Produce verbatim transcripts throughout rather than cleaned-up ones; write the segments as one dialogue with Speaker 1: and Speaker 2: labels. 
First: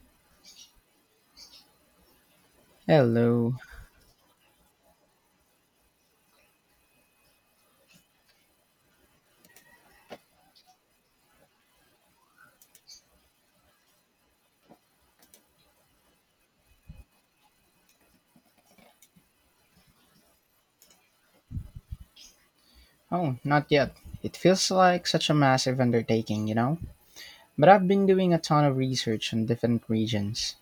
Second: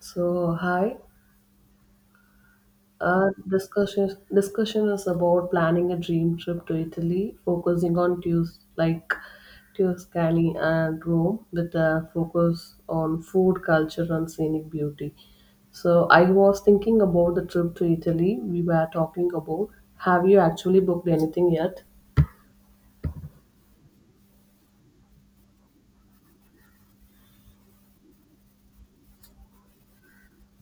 Speaker 1: So, hi. Our
Speaker 2: Hello.
Speaker 1: discussion discussion is about planning a dream trip to Italy, focusing on Tus like Tuscany and Rome, with a focus on food, culture, and scenic beauty. So, I was thinking about the trip to Italy we were talking about. Have you actually booked anything yet?
Speaker 2: Oh, not yet. It feels like such a massive undertaking, you know? But I've been doing a ton of research on different regions.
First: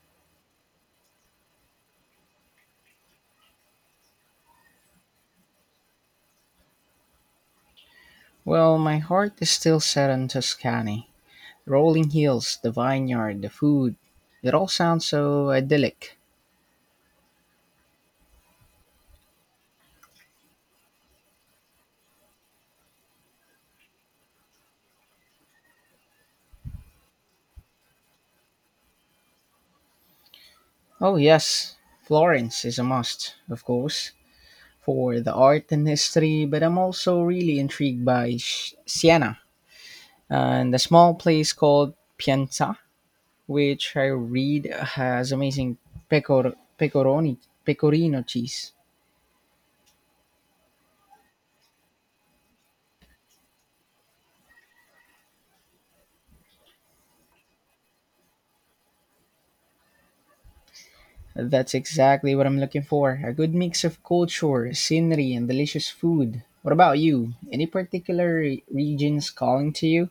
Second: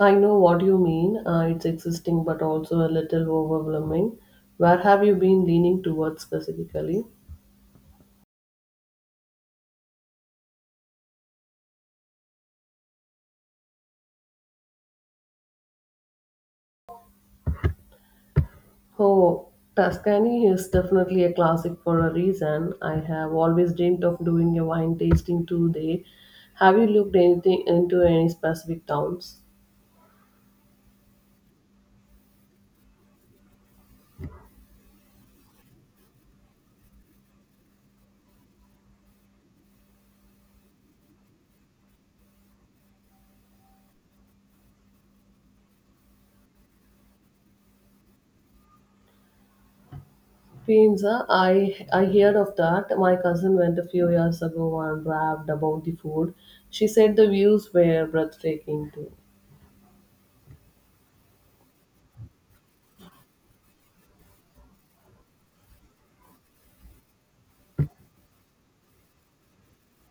Speaker 1: I know what you mean. Uh, it's existing, but also a little overwhelming. Where have you been leaning towards specifically?
Speaker 2: Well, my heart is still set on Tuscany. Rolling hills, the vineyard, the food. It all sounds so idyllic.
Speaker 1: Oh, Tuscany is definitely a classic for a reason. I have always dreamed of doing a wine tasting tour there. Have you looked anything into any specific towns?
Speaker 2: Oh, yes. Florence is a must, of course, for the art and history, but I'm also really intrigued by Sh- Siena and a small place called Pienza, which I read has amazing pecor- pecoroni, pecorino cheese.
Speaker 1: Pizza, I I heard of that. My cousin went a few years ago and raved about the food. She said the views were breathtaking too.
Speaker 2: That's exactly what I'm looking for, a good mix of culture, scenery, and delicious food. What about you? Any particular re- regions calling to you?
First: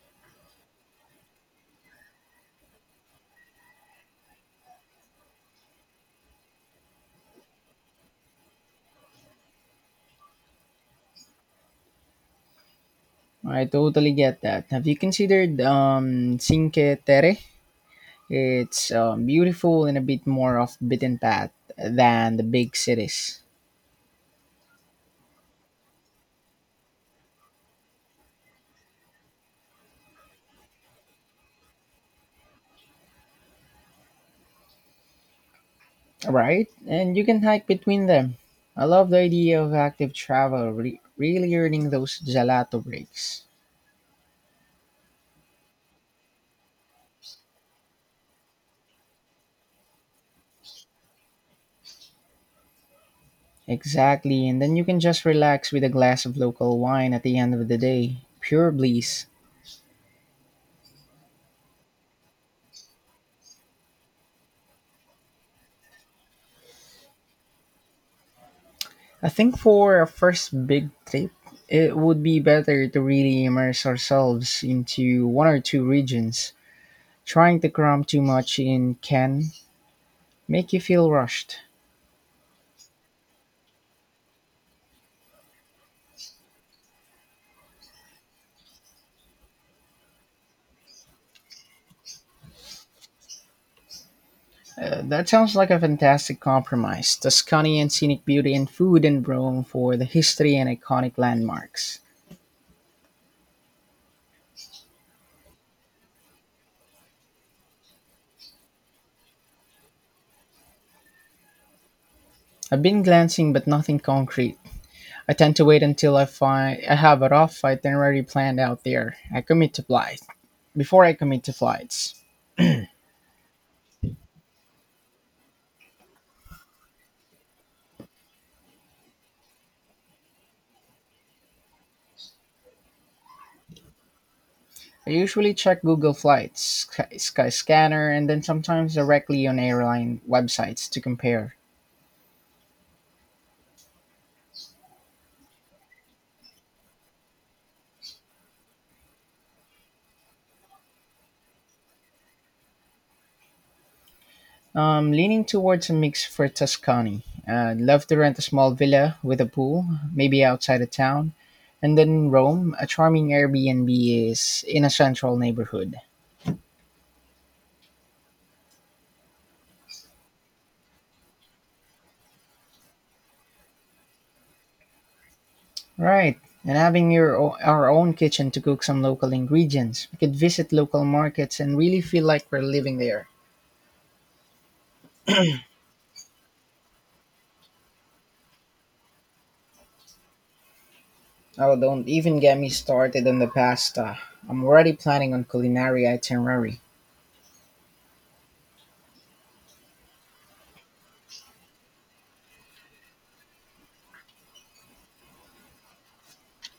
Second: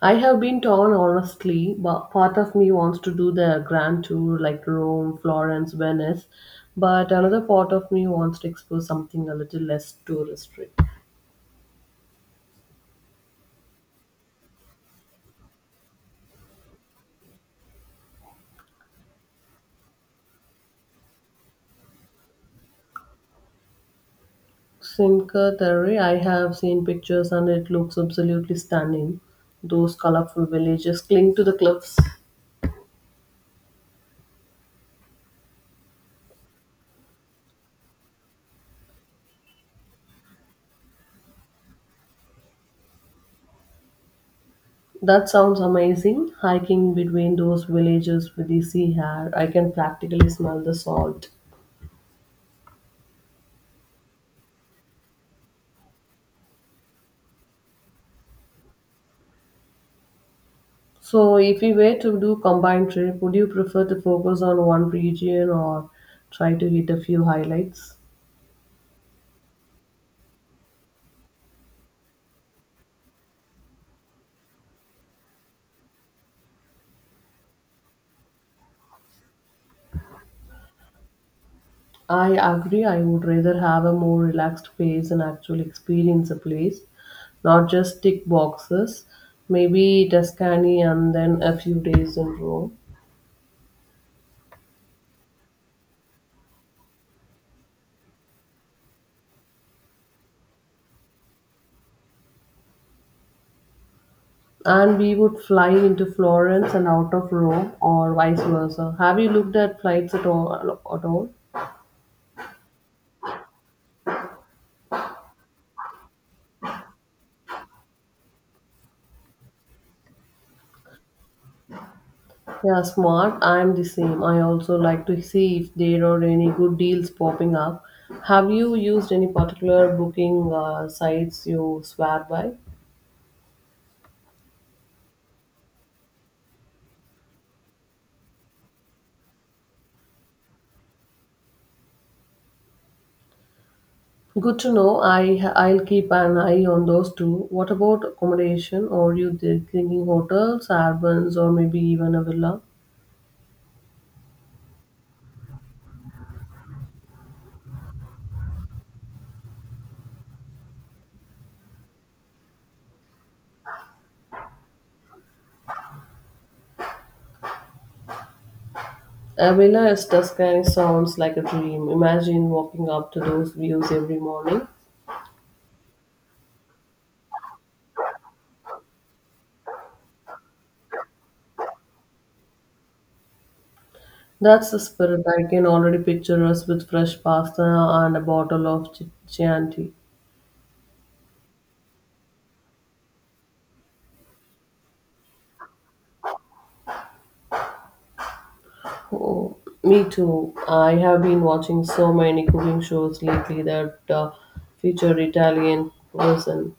Speaker 1: I have been torn, honestly, but part of me wants to do the grand tour like Rome, Florence, Venice, but another part of me wants to explore something a little less touristy.
Speaker 2: I totally get that. Have you considered um, Cinque Terre? It's um, beautiful and a bit more off beaten path than the big cities.
Speaker 1: Cinque Terre, I have seen pictures and it looks absolutely stunning. Those colorful villages cling to the cliffs.
Speaker 2: Right, and you can hike between them. I love the idea of active travel, re- really earning those gelato breaks.
Speaker 1: That sounds amazing. Hiking between those villages with the sea air, I can practically smell the salt.
Speaker 2: Exactly, and then you can just relax with a glass of local wine at the end of the day. Pure bliss.
Speaker 1: So, if you were to do combined trip, would you prefer to focus on one region or try to hit a few highlights?
Speaker 2: I think for our first big trip, it would be better to really immerse ourselves into one or two regions. Trying to cram too much in can make you feel rushed.
Speaker 1: I agree. I would rather have a more relaxed pace and actually experience a place, not just tick boxes. Maybe Tuscany and then a few days in Rome.
Speaker 2: Uh, that sounds like a fantastic compromise. Tuscany and scenic beauty and food and Rome for the history and iconic landmarks.
Speaker 1: And we would fly into Florence and out of Rome, or vice versa. Have you looked at flights at all? At all?
Speaker 2: I've been glancing but nothing concrete. I tend to wait until I find I have a rough itinerary planned out there. I commit to flights. Before I commit to flights.
Speaker 1: Yeah, smart. I'm the same. I also like to see if there are any good deals popping up. Have you used any particular booking uh, sites you swear by?
Speaker 2: I usually check Google Flights, Sky- Skyscanner, and then sometimes directly on airline websites to compare.
Speaker 1: Good to know. I I'll keep an eye on those too. What about accommodation? Are you th- thinking hotels, urbans, or maybe even a villa?
Speaker 2: Um, leaning towards a mix for Tuscany. I'd love to rent a small villa with a pool, maybe outside of town. And then in Rome, a charming Airbnb is in a central neighborhood.
Speaker 1: A villa is Tuscany sounds like a dream. Imagine walking up to those views every morning.
Speaker 2: Right. And having your o- our own kitchen to cook some local ingredients. We could visit local markets and really feel like we're living there.
Speaker 1: That's the spirit. I can already picture us with fresh pasta and a bottle of Chi- Chianti.
Speaker 2: Oh, don't even get me started on the pasta. I'm already planning on culinary itinerary.
Speaker 1: Oh, me too. I have been watching so many cooking shows lately that uh, feature Italian cuisine.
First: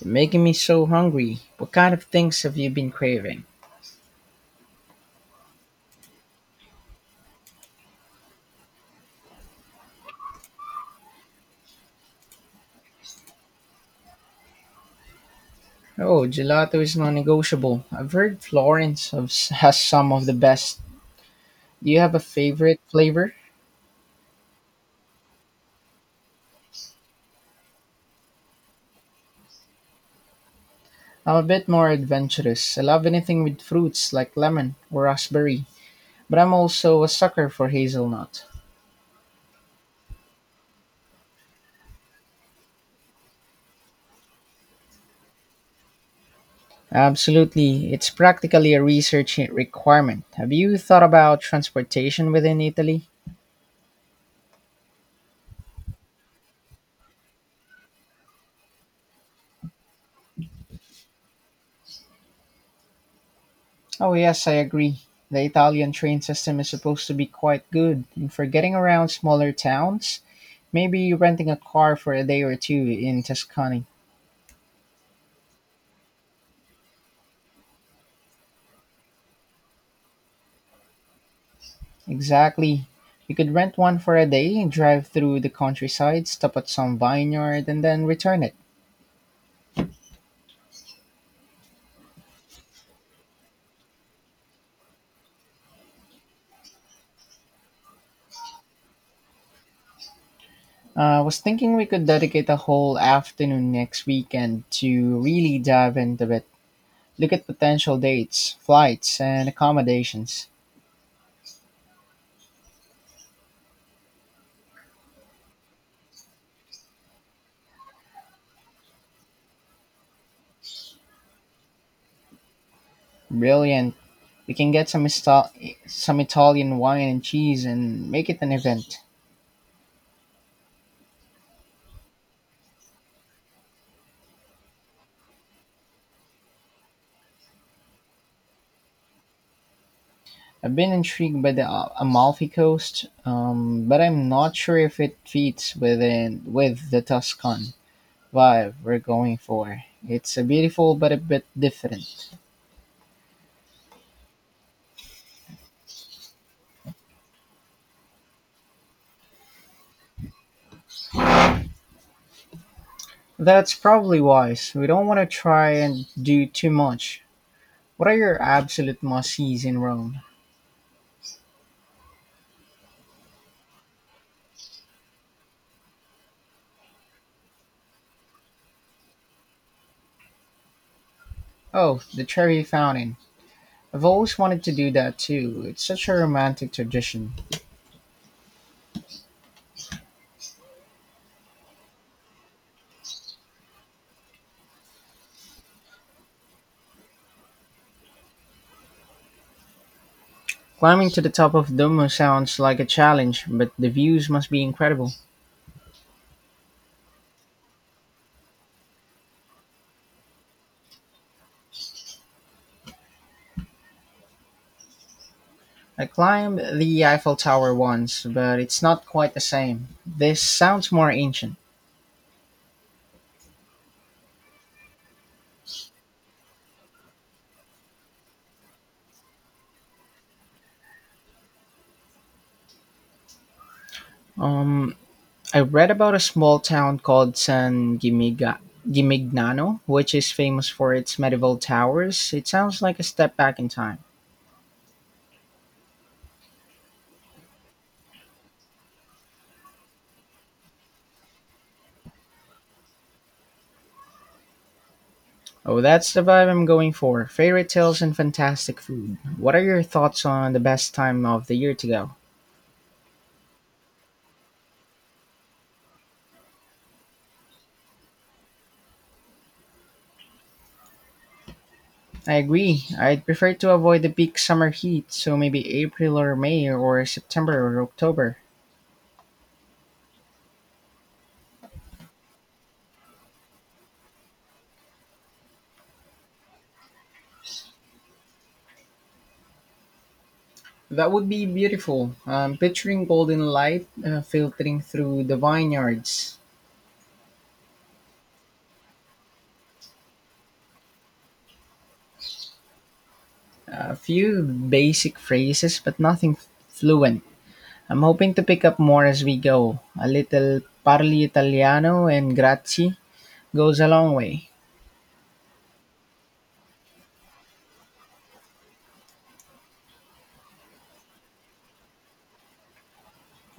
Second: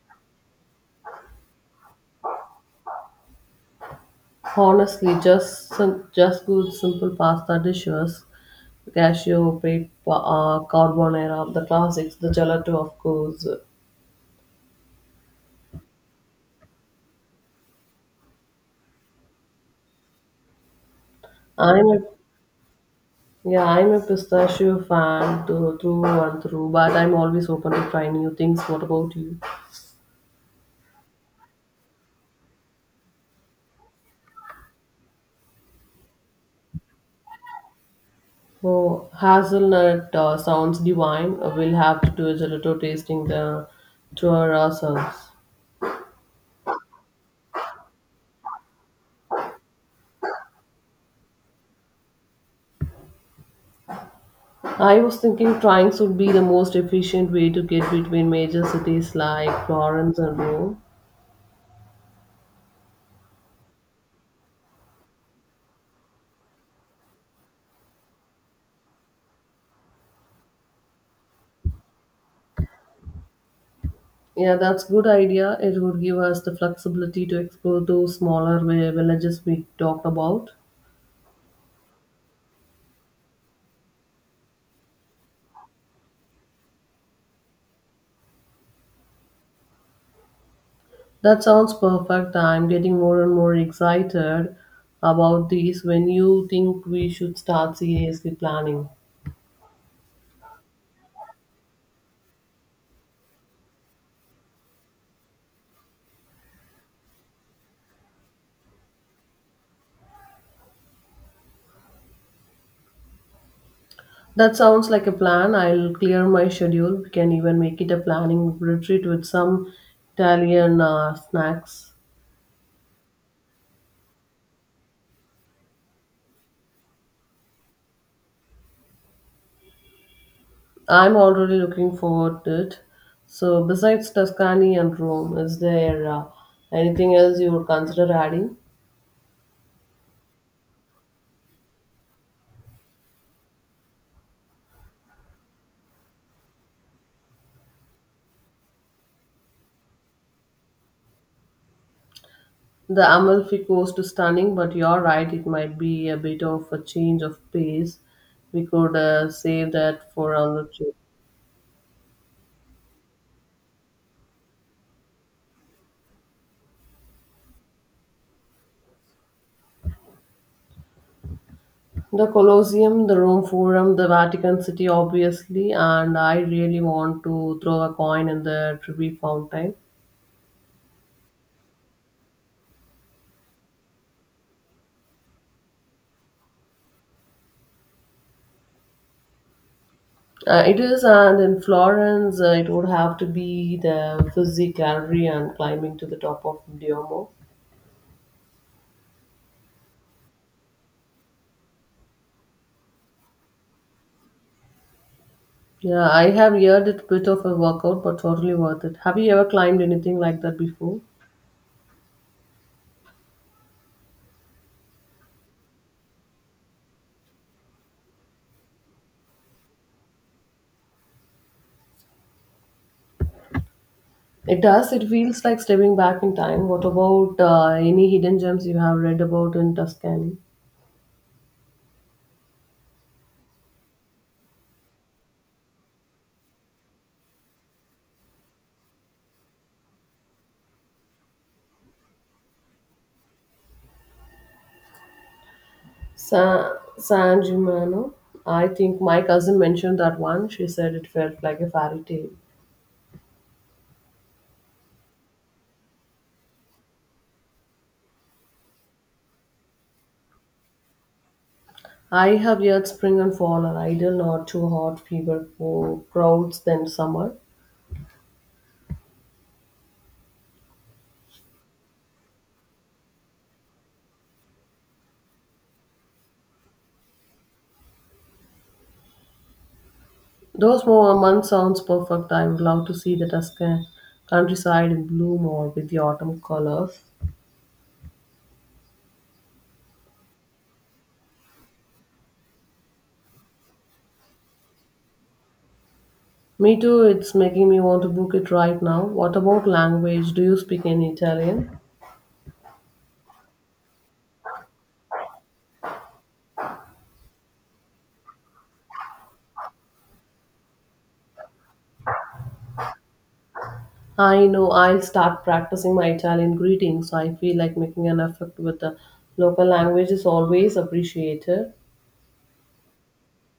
Speaker 2: You're making me so hungry. What kind of things have you been craving?
Speaker 1: Honestly, just some, just good simple pasta dishes, cashew, pepe, uh, carbonara, the classics, the gelato, of course.
Speaker 2: Oh, gelato is non-negotiable. I've heard Florence of- has some of the best.
Speaker 1: I'm
Speaker 2: Do
Speaker 1: a
Speaker 2: you have a favorite flavor?
Speaker 1: Yeah, I'm a pistachio fan to, through and through, but I'm always open to try new things. What about you?
Speaker 2: I'm a bit more adventurous. I love anything with fruits like lemon or raspberry, but I'm also a sucker for hazelnut.
Speaker 1: Oh, hazelnut uh, sounds divine. Uh, We'll have to do a gelato tasting the, to ourselves.
Speaker 2: Absolutely, it's practically a research requirement. Have you thought about transportation within Italy?
Speaker 1: I was thinking trains would be the most efficient way to get between major cities like Florence and Rome.
Speaker 2: Oh, yes, I agree. The Italian train system is supposed to be quite good, and for getting around smaller towns, maybe renting a car for a day or two in Tuscany.
Speaker 1: Yeah, that's good idea. It would give us the flexibility to explore those smaller vi- villages we talked about.
Speaker 2: Exactly. You could rent one for a day, drive through the countryside, stop at some vineyard, and then return it.
Speaker 1: That sounds perfect. I'm getting more and more excited about this. When you think we should start seriously planning?
Speaker 2: I was thinking we could dedicate a whole afternoon next weekend to really dive into it. Look at potential dates, flights, and accommodations.
Speaker 1: That sounds like a plan. I'll clear my schedule. We can even make it a planning retreat with some Italian uh, snacks.
Speaker 2: Brilliant. We can get some Ista- some Italian wine and cheese and make it an event.
Speaker 1: I'm already looking forward to it. So, besides Tuscany and Rome, is there uh, anything else you would consider adding?
Speaker 2: I've been intrigued by the Al- Amalfi Coast, um, but I'm not sure if it fits within with the Tuscan vibe we're going for. It's a beautiful but a bit different.
Speaker 1: The Amalfi Coast is stunning, but you're right, it might be a bit of a change of pace. We could uh, save that for another trip.
Speaker 2: That's probably wise. We don't want to try and do too much. What are your absolute must-sees in Rome?
Speaker 1: The Colosseum, the Rome Forum, the Vatican City, obviously, and I really want to throw a coin in the Trevi Fountain.
Speaker 2: Oh, the Trevi Fountain. I've always wanted to do that too. It's such a romantic tradition.
Speaker 1: Uh, it is, and in Florence, uh, it would have to be the Uffizi Gallery and climbing to the top of Duomo.
Speaker 2: Climbing to the top of Duomo sounds like a challenge, but the views must be incredible.
Speaker 1: Yeah, I have heard it bit of a workout, but totally worth it. Have you ever climbed anything like that before?
Speaker 2: I climbed the Eiffel Tower once, but it's not quite the same. This sounds more ancient.
Speaker 1: It does. It feels like stepping back in time. What about uh, any hidden gems you have read about in Tuscany?
Speaker 2: Um, I read about a small town called San Gimiga- Gimignano, which is famous for its medieval towers. It sounds like a step back in time.
Speaker 1: Sa- San Gimignano. I think my cousin mentioned that one. She said it felt like a fairy tale.
Speaker 2: Oh, that's the vibe I'm going for. Fairy tales and fantastic food. What are your thoughts on the best time of the year to go?
Speaker 1: I have yet spring and fall are ideal, not too hot, fever for crowds than summer.
Speaker 2: I agree. I'd prefer to avoid the peak summer heat, so maybe April or May or September or October.
Speaker 1: Those more months sounds perfect. I would love to see the Tuscan countryside in bloom or with the autumn colors.
Speaker 2: That would be beautiful. I'm picturing golden light uh, filtering through the vineyards.
Speaker 1: Me too, it's making me want to book it right now. What about language? Do you speak any Italian?
Speaker 2: A few basic phrases, but nothing fluent. I'm hoping to pick up more as we go. A little parli italiano and grazie goes a long
Speaker 1: I
Speaker 2: way.
Speaker 1: know I'll start practicing my Italian greetings. I feel like making an effort with the local language is always appreciated.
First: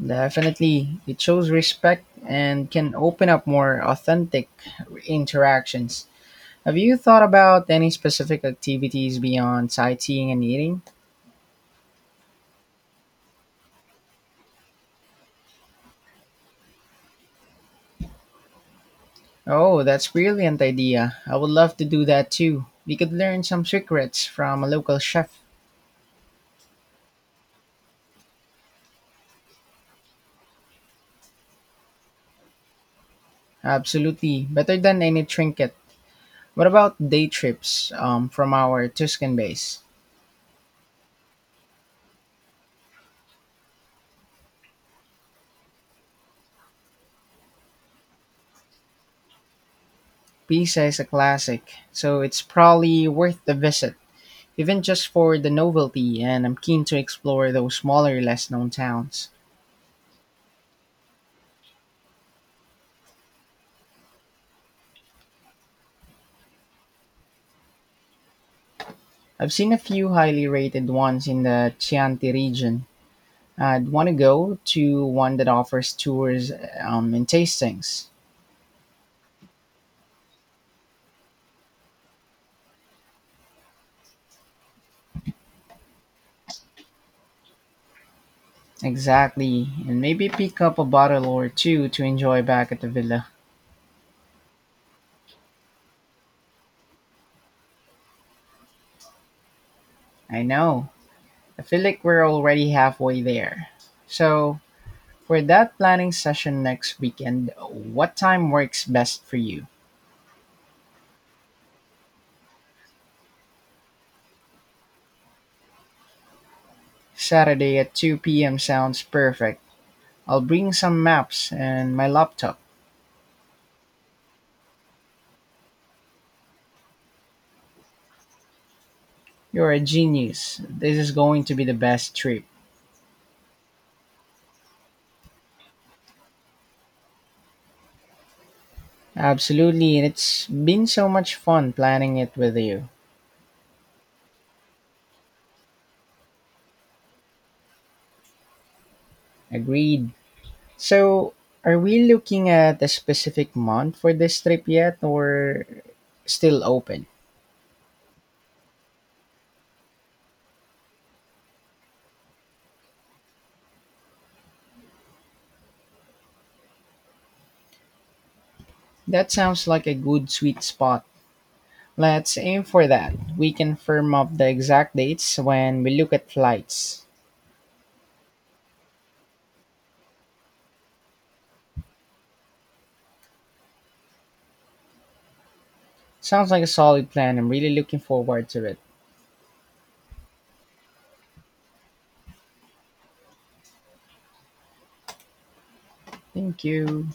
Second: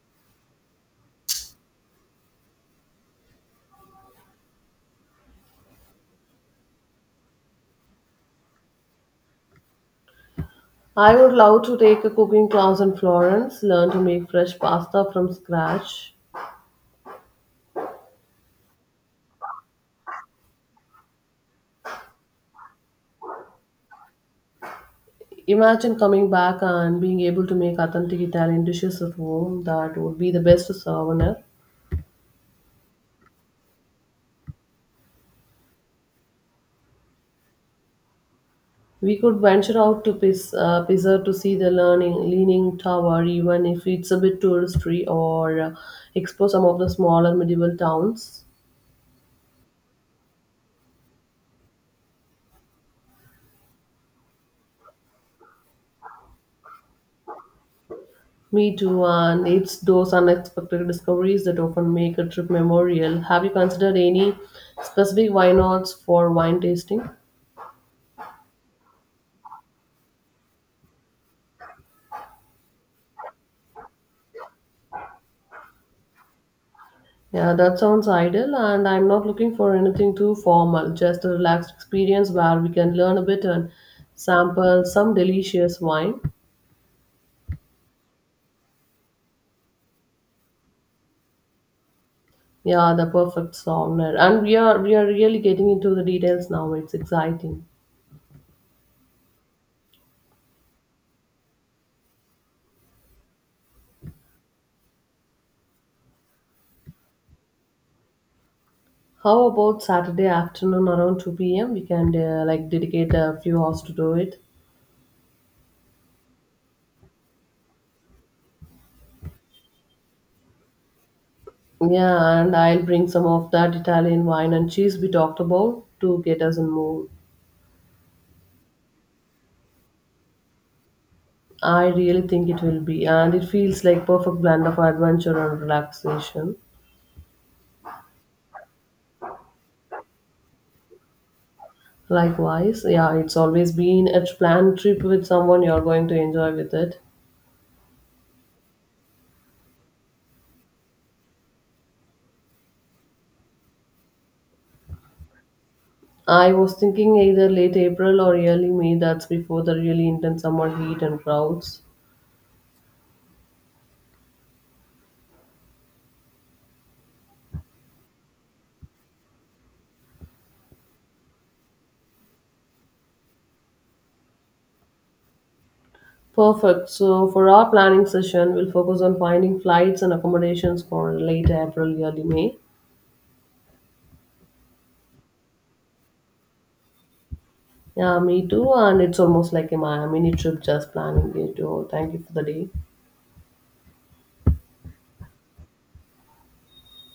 Speaker 2: Definitely, it shows respect and can open up more authentic interactions. Have you thought about any specific activities beyond sightseeing and eating?
Speaker 1: I would love to take a cooking class in Florence, learn to make fresh pasta from scratch.
Speaker 2: Oh, that's brilliant idea. I would love to do that too. We could learn some secrets from a local chef.
Speaker 1: Imagine coming back and being able to make authentic Italian dishes at home. That would be the best souvenir.
Speaker 2: Absolutely. Better than any trinket. What about day trips um, from our
Speaker 1: We
Speaker 2: Tuscan
Speaker 1: could venture
Speaker 2: base?
Speaker 1: out to Pis- uh, Pisa to see the learning, Leaning Tower, even if it's a bit touristy, or uh, explore some of the smaller medieval towns.
Speaker 2: Pisa is a classic, so it's probably worth the visit, even just for the novelty, and I'm keen to explore those smaller, less known
Speaker 1: Me too,
Speaker 2: towns.
Speaker 1: and it's those unexpected discoveries that often make a trip memorial. Have you considered any specific wine odds for wine tasting?
Speaker 2: I've seen a few highly rated ones in the Chianti region. I'd want to go to one that offers tours um, and
Speaker 1: Yeah, that
Speaker 2: tastings.
Speaker 1: sounds ideal, and I'm not looking for anything too formal, just a relaxed experience where we can learn a bit and sample some delicious wine.
Speaker 2: Exactly. And maybe pick up a bottle or two to enjoy back at the
Speaker 1: Yeah, the
Speaker 2: villa.
Speaker 1: perfect sauna. And we are we are really getting into the details now. It's exciting.
Speaker 2: I know. I feel like we're already halfway there. So, for that planning session next weekend, what time works best for
Speaker 1: How
Speaker 2: you?
Speaker 1: about Saturday afternoon around two p m? We can uh, like dedicate a few hours to do it.
Speaker 2: Saturday at two p m sounds perfect. I'll bring some maps and my
Speaker 1: Yeah, and
Speaker 2: laptop.
Speaker 1: I'll bring some of that Italian wine and cheese we talked about to get us in mood.
Speaker 2: You're a genius. This is going to be the
Speaker 1: I
Speaker 2: best
Speaker 1: really
Speaker 2: trip.
Speaker 1: think it will be, and it feels like perfect blend of adventure and relaxation.
Speaker 2: Absolutely, and it's been so much fun planning it with
Speaker 1: Likewise,
Speaker 2: you.
Speaker 1: yeah, it's always been a planned trip with someone you're going to enjoy with it.
Speaker 2: Agreed. So, are we looking at a specific month for this trip yet or
Speaker 1: I
Speaker 2: still
Speaker 1: was
Speaker 2: open?
Speaker 1: thinking either late April or early May, that's before the really intense summer heat and crowds.
Speaker 2: That sounds like a good sweet spot. Let's aim for that. We can firm up the exact dates when we look at
Speaker 1: Perfect.
Speaker 2: flights.
Speaker 1: So, for our planning session, we'll focus on finding flights and accommodations for late April, early May.
Speaker 2: Sounds like a solid plan. I'm really looking
Speaker 1: Yeah, me
Speaker 2: forward to
Speaker 1: too.
Speaker 2: it.
Speaker 1: And it's almost like a mi- mini trip just planning it. Oh, thank you for the day.
Speaker 2: Thank you.